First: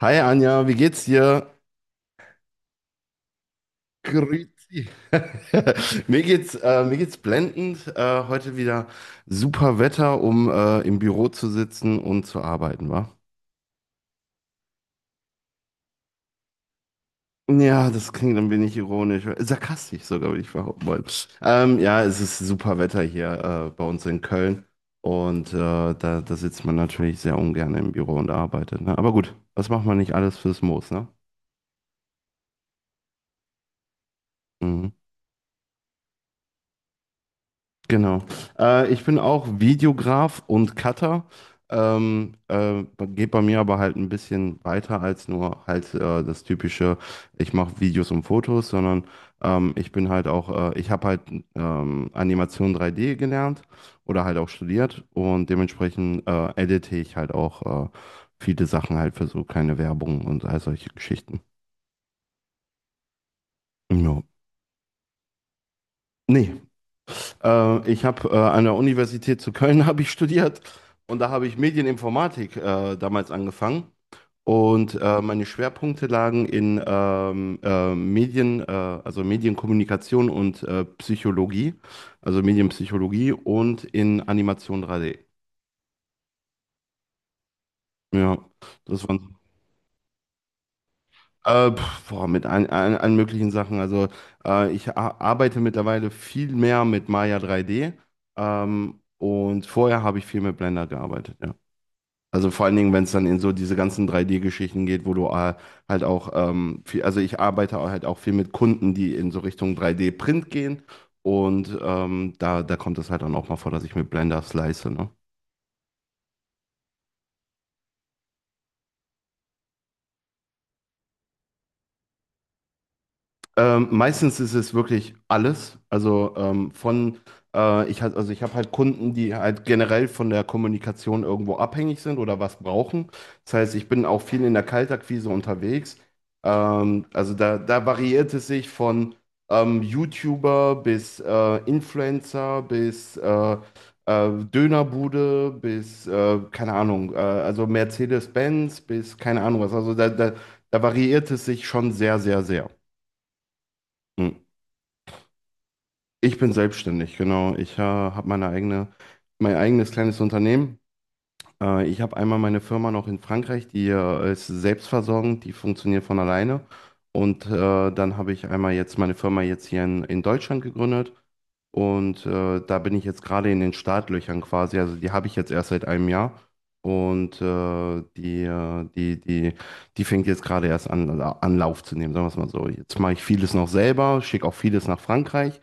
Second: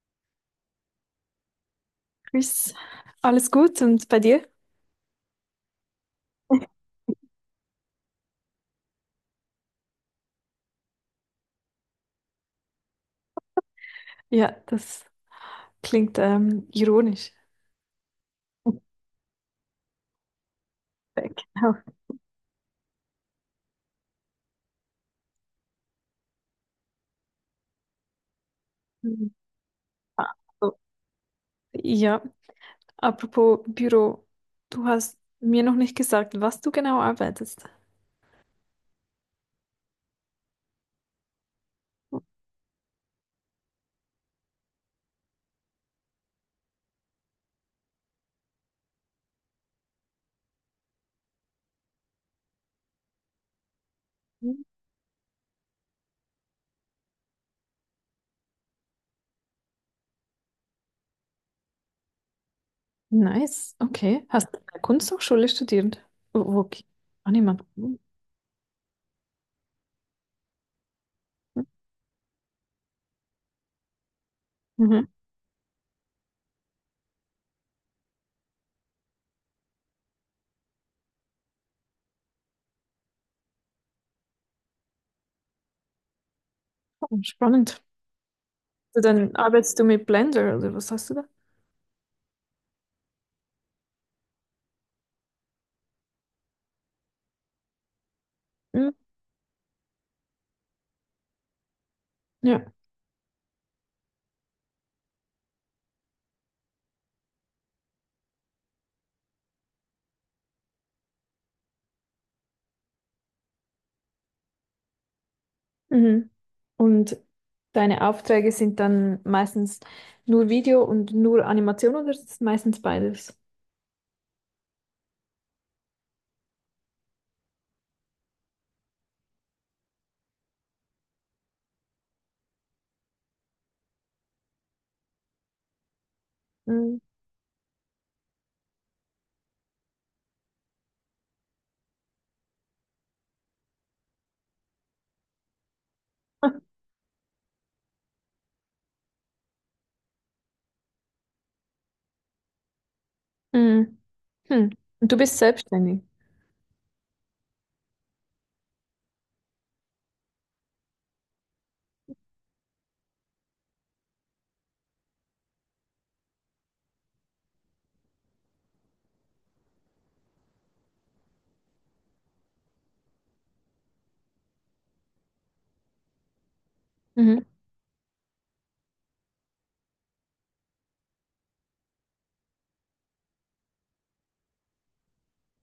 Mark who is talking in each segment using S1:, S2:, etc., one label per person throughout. S1: Hi Anja, wie geht's dir?
S2: Tschüss. Alles gut und bei dir?
S1: Grüezi. Mir geht's blendend. Heute wieder super Wetter, um im Büro zu sitzen und zu arbeiten, wa?
S2: Ja, das klingt ironisch.
S1: Ja, das klingt ein wenig ironisch, sarkastisch sogar, würde ich behaupten wollen.
S2: Genau.
S1: Ja, es ist super Wetter hier bei uns in Köln und da sitzt man natürlich sehr ungern im Büro und arbeitet, ne? Aber gut,
S2: Mhm.
S1: was macht man nicht
S2: Ah,
S1: alles fürs
S2: so.
S1: Moos, ne?
S2: Ja, apropos Büro, du
S1: Mhm.
S2: hast mir noch nicht gesagt, was du genau arbeitest.
S1: Genau. Ich bin auch Videograf und Cutter. Ähm, äh, Geht bei mir aber halt ein bisschen weiter als nur halt das typische, ich mache Videos und Fotos, sondern ich bin halt auch, ich habe halt Animation 3D gelernt oder halt auch
S2: Mhm.
S1: studiert und dementsprechend edite ich halt auch viele Sachen halt für so kleine Werbung und all solche Geschichten.
S2: Nice,
S1: Ja.
S2: okay. Hast du an der Kunsthochschule studiert?
S1: Nee,
S2: Oh, okay. Ah, niemand. Mhm.
S1: Ich habe an der Universität zu Köln habe ich studiert und da habe ich Medieninformatik damals angefangen. Und
S2: Mhm.
S1: meine Schwerpunkte lagen in Medien, also Medienkommunikation und Psychologie, also Medienpsychologie und in Animation 3D.
S2: Oh, spannend.
S1: Ja,
S2: Also
S1: das
S2: dann
S1: waren
S2: arbeitest du mit Blender oder was hast du da?
S1: so, mit allen möglichen Sachen. Also ich arbeite mittlerweile viel mehr mit Maya 3D,
S2: Mhm.
S1: und vorher habe ich viel mit Blender gearbeitet, ja. Also vor
S2: Ja.
S1: allen Dingen, wenn es dann in so diese ganzen 3D-Geschichten geht, wo du halt auch also ich arbeite auch halt auch viel mit Kunden, die in so Richtung 3D-Print gehen. Und da kommt es halt dann auch mal vor, dass ich mit Blender slice, ne?
S2: Mhm. Und deine Aufträge sind dann meistens nur Video und nur Animation oder ist es meistens beides?
S1: Meistens ist es wirklich alles. Also ich halt, also ich habe halt Kunden, die halt generell von der Kommunikation irgendwo abhängig sind oder was brauchen. Das heißt, ich bin auch viel in der Kaltakquise unterwegs.
S2: Mhm.
S1: Also da variiert es sich von YouTuber bis Influencer bis Dönerbude bis, keine Ahnung, also Mercedes-Benz bis keine Ahnung was. Also da variiert es sich schon sehr, sehr, sehr.
S2: Mhm.
S1: Hm.
S2: Hm. Und du bist selbstständig.
S1: Ich bin selbstständig, genau. Ich habe meine eigene, mein eigenes kleines Unternehmen. Ich habe einmal meine Firma noch in Frankreich, die ist selbstversorgend, die funktioniert von alleine. Und dann habe ich einmal jetzt meine Firma jetzt hier in Deutschland gegründet. Und da bin ich jetzt gerade in den Startlöchern quasi. Also die habe ich jetzt erst seit einem Jahr. Und
S2: Mhm.
S1: die fängt jetzt gerade erst an, also an Lauf zu nehmen, sagen wir es mal so. Jetzt mache ich vieles noch selber, schicke auch vieles nach Frankreich,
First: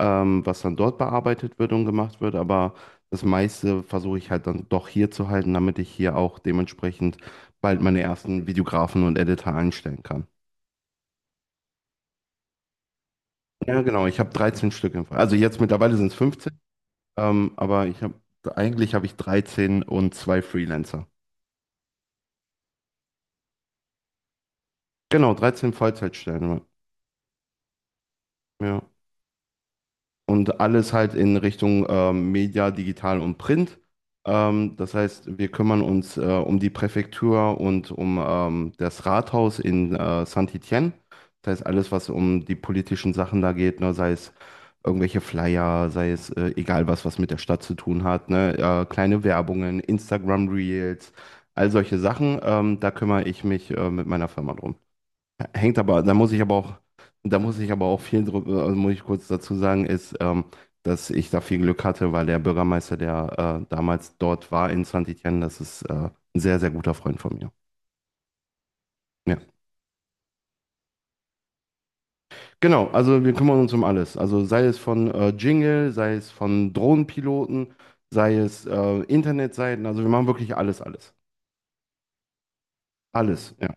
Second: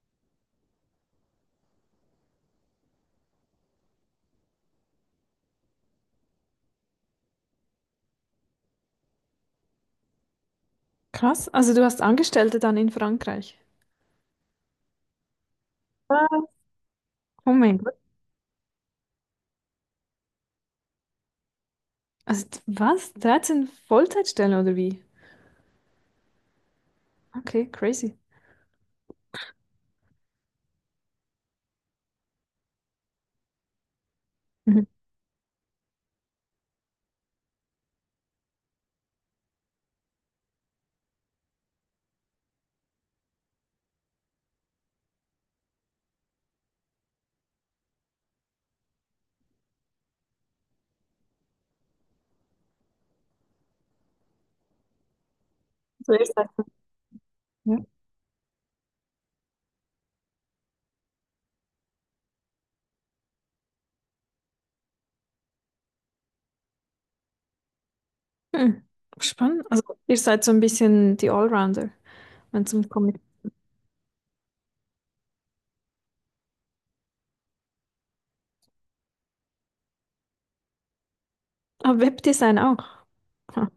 S1: was dann dort bearbeitet wird und gemacht wird. Aber das meiste versuche ich halt dann doch hier zu halten, damit ich hier auch dementsprechend bald meine ersten Videografen und Editor einstellen kann.
S2: Krass. Also du hast Angestellte dann in Frankreich.
S1: Ja, genau, ich habe 13 Stück im Fall. Also jetzt mittlerweile sind es
S2: Was?
S1: 15,
S2: Oh mein
S1: aber
S2: Gott.
S1: ich habe eigentlich habe ich 13 und zwei Freelancer.
S2: Also was? 13 Vollzeitstellen oder wie?
S1: Genau, 13 Vollzeitstellen.
S2: Okay, crazy.
S1: Ja. Und alles halt in Richtung Media, Digital und Print.
S2: Mhm.
S1: Das heißt, wir kümmern uns um die Präfektur und um das Rathaus in Saint-Étienne. Das heißt, alles, was um die politischen Sachen da geht, ne, sei es irgendwelche Flyer, sei es egal was, was mit der Stadt zu tun hat, ne, kleine Werbungen, Instagram Reels, all solche Sachen, da kümmere ich mich mit meiner Firma drum. Hängt aber,
S2: So ihr seid
S1: da muss ich aber
S2: ja.
S1: auch viel drüber, also muss ich kurz dazu sagen, ist, dass ich da viel Glück hatte, weil der Bürgermeister, der damals dort war in Saint-Étienne, das ist ein sehr, sehr guter Freund von mir.
S2: Hm.
S1: Ja.
S2: Spannend. Also ihr seid so ein bisschen die Allrounder, wenn es
S1: Genau,
S2: um Comic.
S1: also wir kümmern uns um alles. Also sei es von Jingle, sei es von Drohnenpiloten, sei es Internetseiten, also wir machen wirklich alles, alles.
S2: Ah, Webdesign auch.
S1: Alles, ja.
S2: Ha,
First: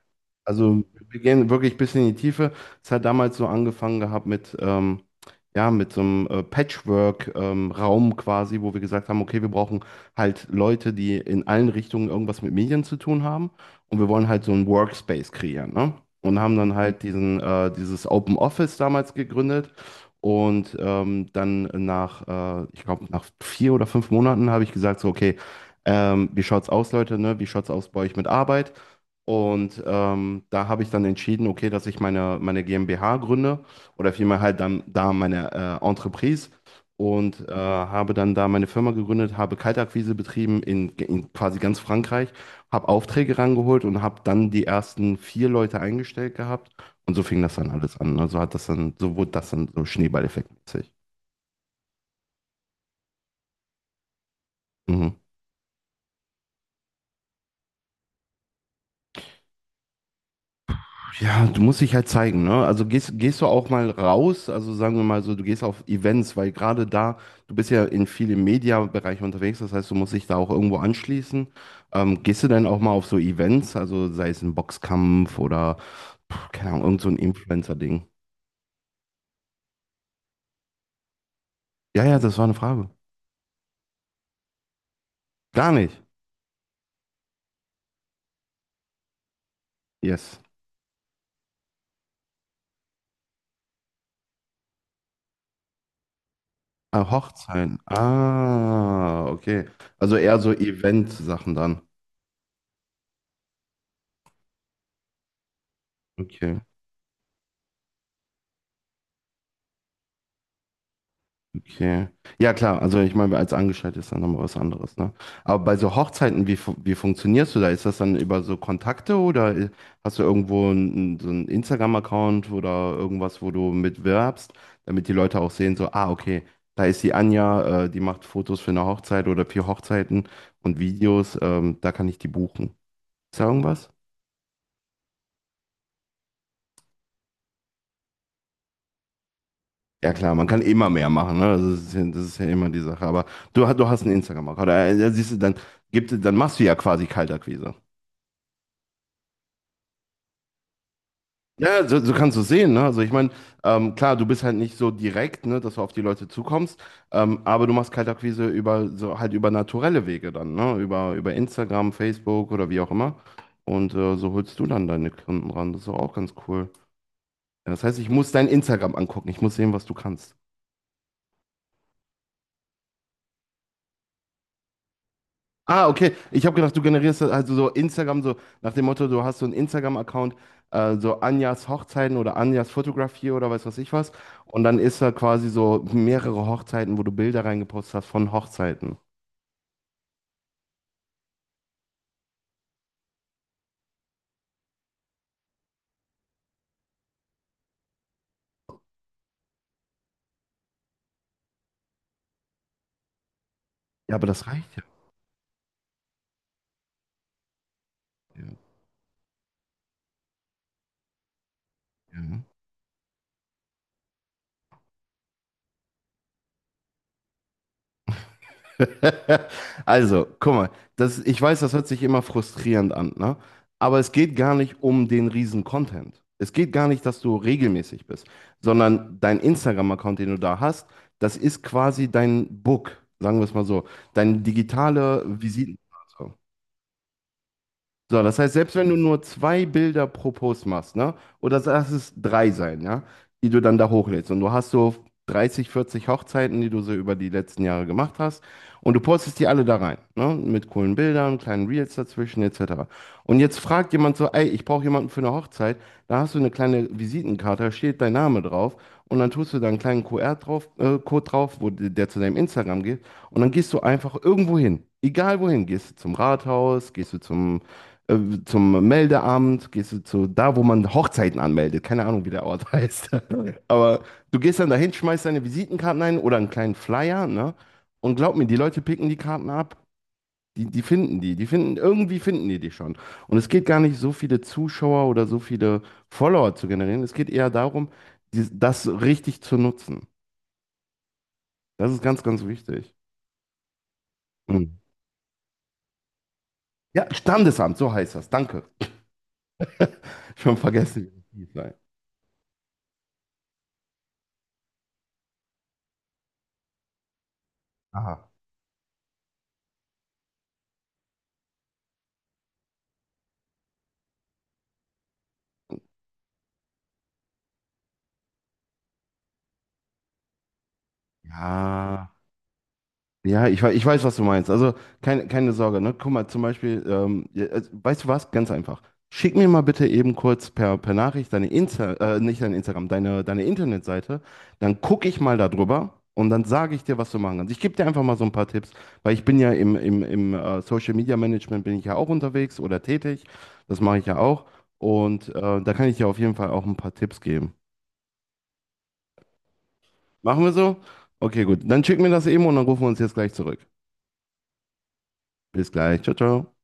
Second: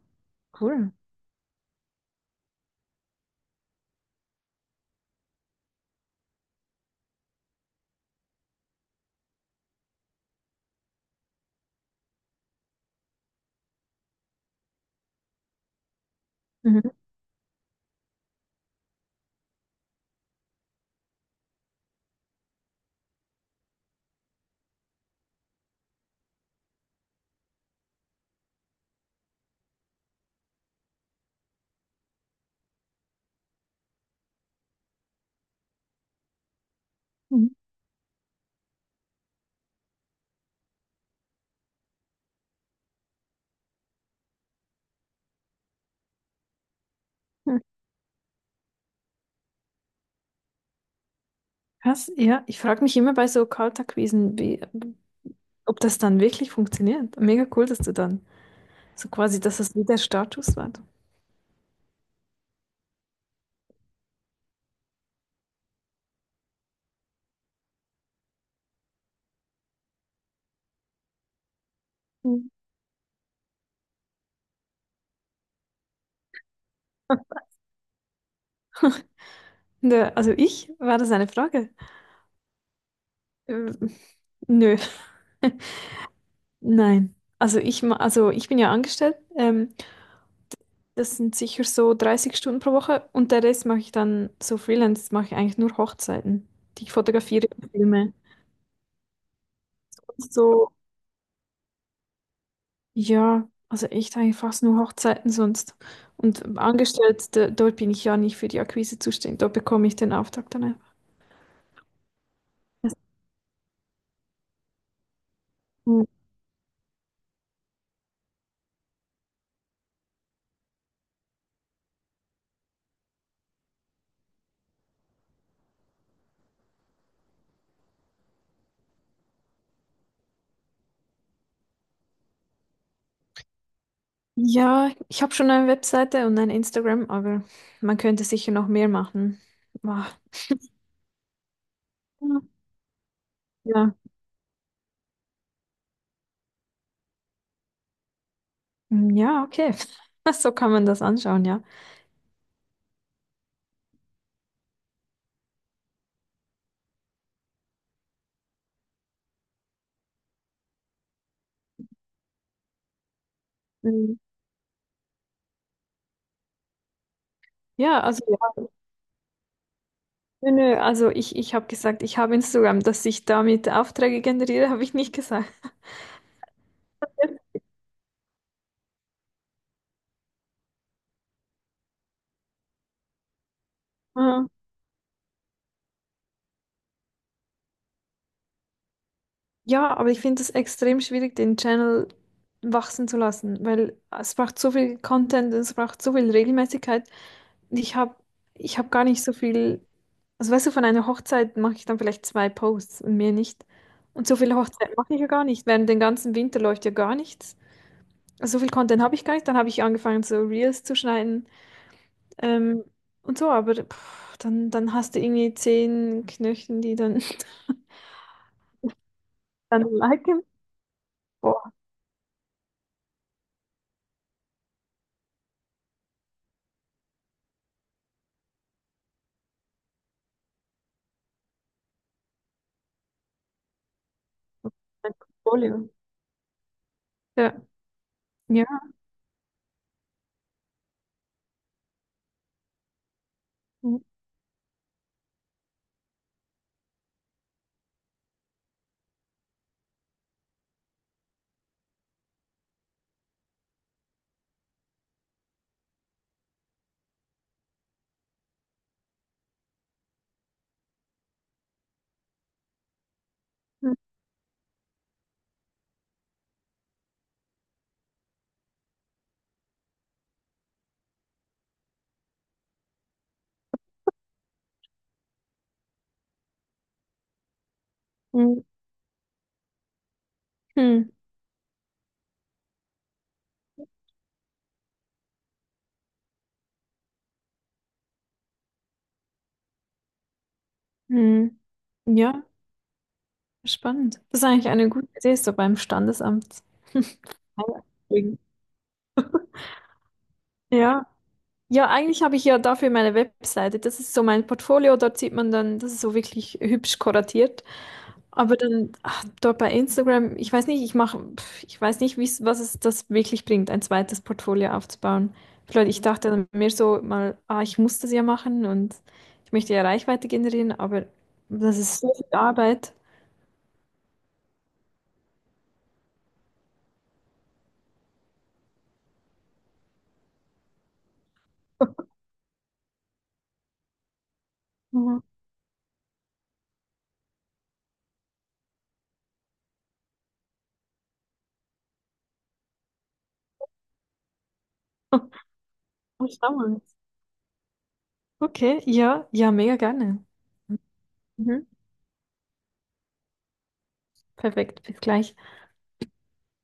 S1: Also
S2: cool.
S1: wir gehen wirklich ein bisschen in die Tiefe. Es hat damals so angefangen gehabt mit, ja, mit so einem Patchwork-Raum quasi, wo wir gesagt haben, okay, wir brauchen halt Leute, die in allen Richtungen irgendwas mit Medien zu tun haben und wir wollen halt so einen Workspace kreieren, ne? Und haben dann
S2: Mhm.
S1: halt dieses Open Office damals gegründet und ich glaube, nach vier oder fünf Monaten habe ich gesagt, so, okay, wie schaut's aus, Leute, ne? Wie schaut's aus bei euch mit Arbeit? Und da habe ich dann entschieden, okay, dass ich meine GmbH gründe oder vielmehr halt dann da meine Entreprise, und
S2: Mhm.
S1: habe dann da meine Firma gegründet, habe Kaltakquise betrieben in quasi ganz Frankreich, habe Aufträge rangeholt und habe dann die ersten vier Leute eingestellt gehabt und so fing das dann alles an. Also hat das dann, so wurde das dann so schneeballeffektmäßig.
S2: Krass, ja. Ich frage mich immer bei so Kaltakquisen, wie,
S1: Mhm.
S2: ob das dann wirklich funktioniert. Mega cool, dass du dann so quasi, dass das wieder Status war.
S1: Ja, du musst dich halt zeigen, ne? Also gehst du auch mal raus, also sagen wir mal so, du gehst auf Events, weil gerade da, du bist ja in vielen Media-Bereichen unterwegs, das heißt, du musst dich da auch irgendwo anschließen. Gehst du
S2: Mhm.
S1: denn auch mal auf so Events, also sei es ein Boxkampf oder, keine Ahnung, irgend so ein Influencer-Ding?
S2: Nö, also ich, war das eine Frage?
S1: Ja, ja, das war eine Frage.
S2: Ähm, nö,
S1: Gar nicht.
S2: nein. Also also ich bin ja angestellt.
S1: Yes.
S2: Das sind sicher so 30 Stunden pro Woche und der Rest mache ich dann so Freelance, mache ich eigentlich nur Hochzeiten, die ich
S1: Ah,
S2: fotografiere und
S1: Hochzeiten.
S2: filme.
S1: Ah, okay. Also eher so
S2: So
S1: Event-Sachen dann.
S2: ja, also echt eigentlich fast nur Hochzeiten sonst. Und
S1: Okay.
S2: angestellt, da, dort bin ich ja nicht für die Akquise zuständig. Dort bekomme ich den Auftrag dann einfach.
S1: Okay. Ja, klar.
S2: Das-
S1: Also ich meine, als Angestellter ist dann nochmal was anderes, ne? Aber bei so Hochzeiten, wie funktionierst du da? Ist das dann über so Kontakte oder hast du irgendwo so einen Instagram-Account oder irgendwas, wo du mitwirbst, damit die Leute auch sehen, so, ah, okay, da ist die Anja, die macht Fotos für eine Hochzeit oder für Hochzeiten und Videos, da kann ich die buchen. Ist da irgendwas?
S2: ja, ich habe schon eine Webseite und ein Instagram, aber man könnte sicher noch mehr machen. Ah,
S1: Ja klar, man kann immer mehr machen, ne? Das ist ja immer die Sache. Aber du
S2: ja,
S1: hast einen Instagram-Account. Da siehst du, dann machst du ja quasi Kaltakquise.
S2: hm, ja, okay. So kann man das anschauen, ja.
S1: Ja, so kannst du es sehen, ne? Also ich meine, klar, du bist halt nicht so direkt, ne, dass du auf die Leute zukommst, aber du machst Kaltakquise über so halt über naturelle Wege dann, ne? Über Instagram, Facebook oder wie auch immer. Und
S2: Hm,
S1: so holst du dann deine Kunden ran. Das ist doch auch ganz cool. Ja, das heißt,
S2: ja,
S1: ich
S2: also
S1: muss dein
S2: ja.
S1: Instagram angucken. Ich muss sehen, was du kannst.
S2: Nö, nö, also ich habe gesagt, ich habe Instagram, dass ich damit Aufträge generiere, habe ich nicht gesagt.
S1: Ah, okay. Ich habe gedacht, also so Instagram, so nach dem Motto, du hast so einen Instagram-Account, so Anjas Hochzeiten oder Anjas Fotografie oder weiß was ich was. Und dann ist da quasi so mehrere Hochzeiten, wo du Bilder reingepostet hast von Hochzeiten.
S2: Ja, aber ich finde es extrem schwierig, den Channel wachsen zu lassen, weil es braucht so viel Content, es braucht so viel Regelmäßigkeit. Ich habe ich hab gar nicht so viel, also weißt du, von einer Hochzeit mache ich dann vielleicht 2 Posts und mehr nicht.
S1: Ja, aber
S2: Und so
S1: das
S2: viele
S1: reicht ja.
S2: Hochzeiten mache ich ja gar nicht. Während den ganzen Winter läuft ja gar nichts.
S1: Ja.
S2: Also so viel Content habe ich gar nicht. Dann habe ich angefangen, so Reels zu schneiden
S1: Ja.
S2: ähm, und so, aber pff, dann hast du irgendwie 10 Knöchen, die dann, dann
S1: Also,
S2: liken.
S1: guck mal, das, ich weiß,
S2: Boah,
S1: das hört sich immer frustrierend an, ne? Aber es geht gar nicht um den riesen Content. Es geht gar nicht, dass du regelmäßig bist, sondern dein Instagram-Account, den du da hast, das ist quasi dein Book, sagen wir es mal so, deine
S2: ein
S1: digitale Visitenkarte.
S2: Portfolio. Ja.
S1: So, das heißt, selbst
S2: Ja.
S1: wenn du nur zwei Bilder pro Post machst, ne? Oder lass es drei sein, ja? Die du dann da
S2: Mhm.
S1: hochlädst. Und du hast so 30, 40 Hochzeiten, die du so über die letzten Jahre gemacht hast. Und du postest die alle da rein, ne? Mit coolen Bildern, kleinen Reels dazwischen, etc. Und jetzt fragt jemand so, ey, ich brauche jemanden für eine Hochzeit. Da hast du eine kleine Visitenkarte, da steht dein Name drauf. Und dann tust du da einen kleinen QR-Code drauf, Code drauf, der zu deinem Instagram geht. Und dann gehst du einfach irgendwo hin. Egal wohin. Gehst du zum Rathaus, gehst du zum äh, zum Meldeamt, gehst du zu da, wo man Hochzeiten anmeldet. Keine Ahnung, wie der Ort heißt. Aber du gehst dann dahin, schmeißt deine Visitenkarten ein oder einen kleinen Flyer, ne? Und glaub mir, die
S2: Mhm.
S1: Leute picken die Karten ab.
S2: Hm.
S1: Die finden, irgendwie finden die dich schon. Und es geht gar nicht so viele Zuschauer oder so viele Follower zu generieren. Es geht eher darum, das richtig zu nutzen.
S2: Hm.
S1: Das ist ganz,
S2: Ja,
S1: ganz wichtig.
S2: spannend. Das ist eigentlich
S1: Mhm.
S2: eine gute Idee, so beim Standesamt
S1: Ja, Standesamt, so heißt das.
S2: einzubringen.
S1: Danke. Schon vergessen,
S2: Ja.
S1: wie das hieß. Nein.
S2: Ja, eigentlich habe ich ja dafür meine Webseite. Das ist so mein Portfolio, dort sieht man dann, das ist so wirklich hübsch kuratiert.
S1: Aha.
S2: Aber dann ach, dort bei Instagram, ich weiß nicht, ich mache, pf, ich weiß nicht, wie's, was es das wirklich bringt, ein zweites Portfolio aufzubauen. Vielleicht, ich dachte dann mehr so mal, ah, ich muss das ja machen und ich möchte ja Reichweite generieren, aber das ist
S1: Ja.
S2: so viel Arbeit.
S1: Ja, ich weiß, was du meinst. Also keine Sorge, ne? Guck mal, zum Beispiel, ja, also, weißt du was? Ganz einfach. Schick mir mal bitte eben kurz per Nachricht deine nicht dein Instagram, deine Internetseite. Dann gucke ich
S2: Mhm.
S1: mal darüber und dann sage ich dir, was du machen kannst. Ich gebe dir einfach mal so ein paar Tipps, weil ich bin ja im Social Media Management bin ich ja auch unterwegs oder tätig. Das mache ich ja auch. Und da kann ich dir auf
S2: Ach,
S1: jeden Fall auch ein
S2: damals.
S1: paar Tipps geben.
S2: Okay, ja, ja, mega gerne.
S1: Machen wir so? Okay, gut.
S2: Mhm.
S1: Dann schick mir das eben und dann rufen wir uns jetzt gleich zurück.
S2: Perfekt, bis gleich.
S1: Bis gleich. Ciao, ciao.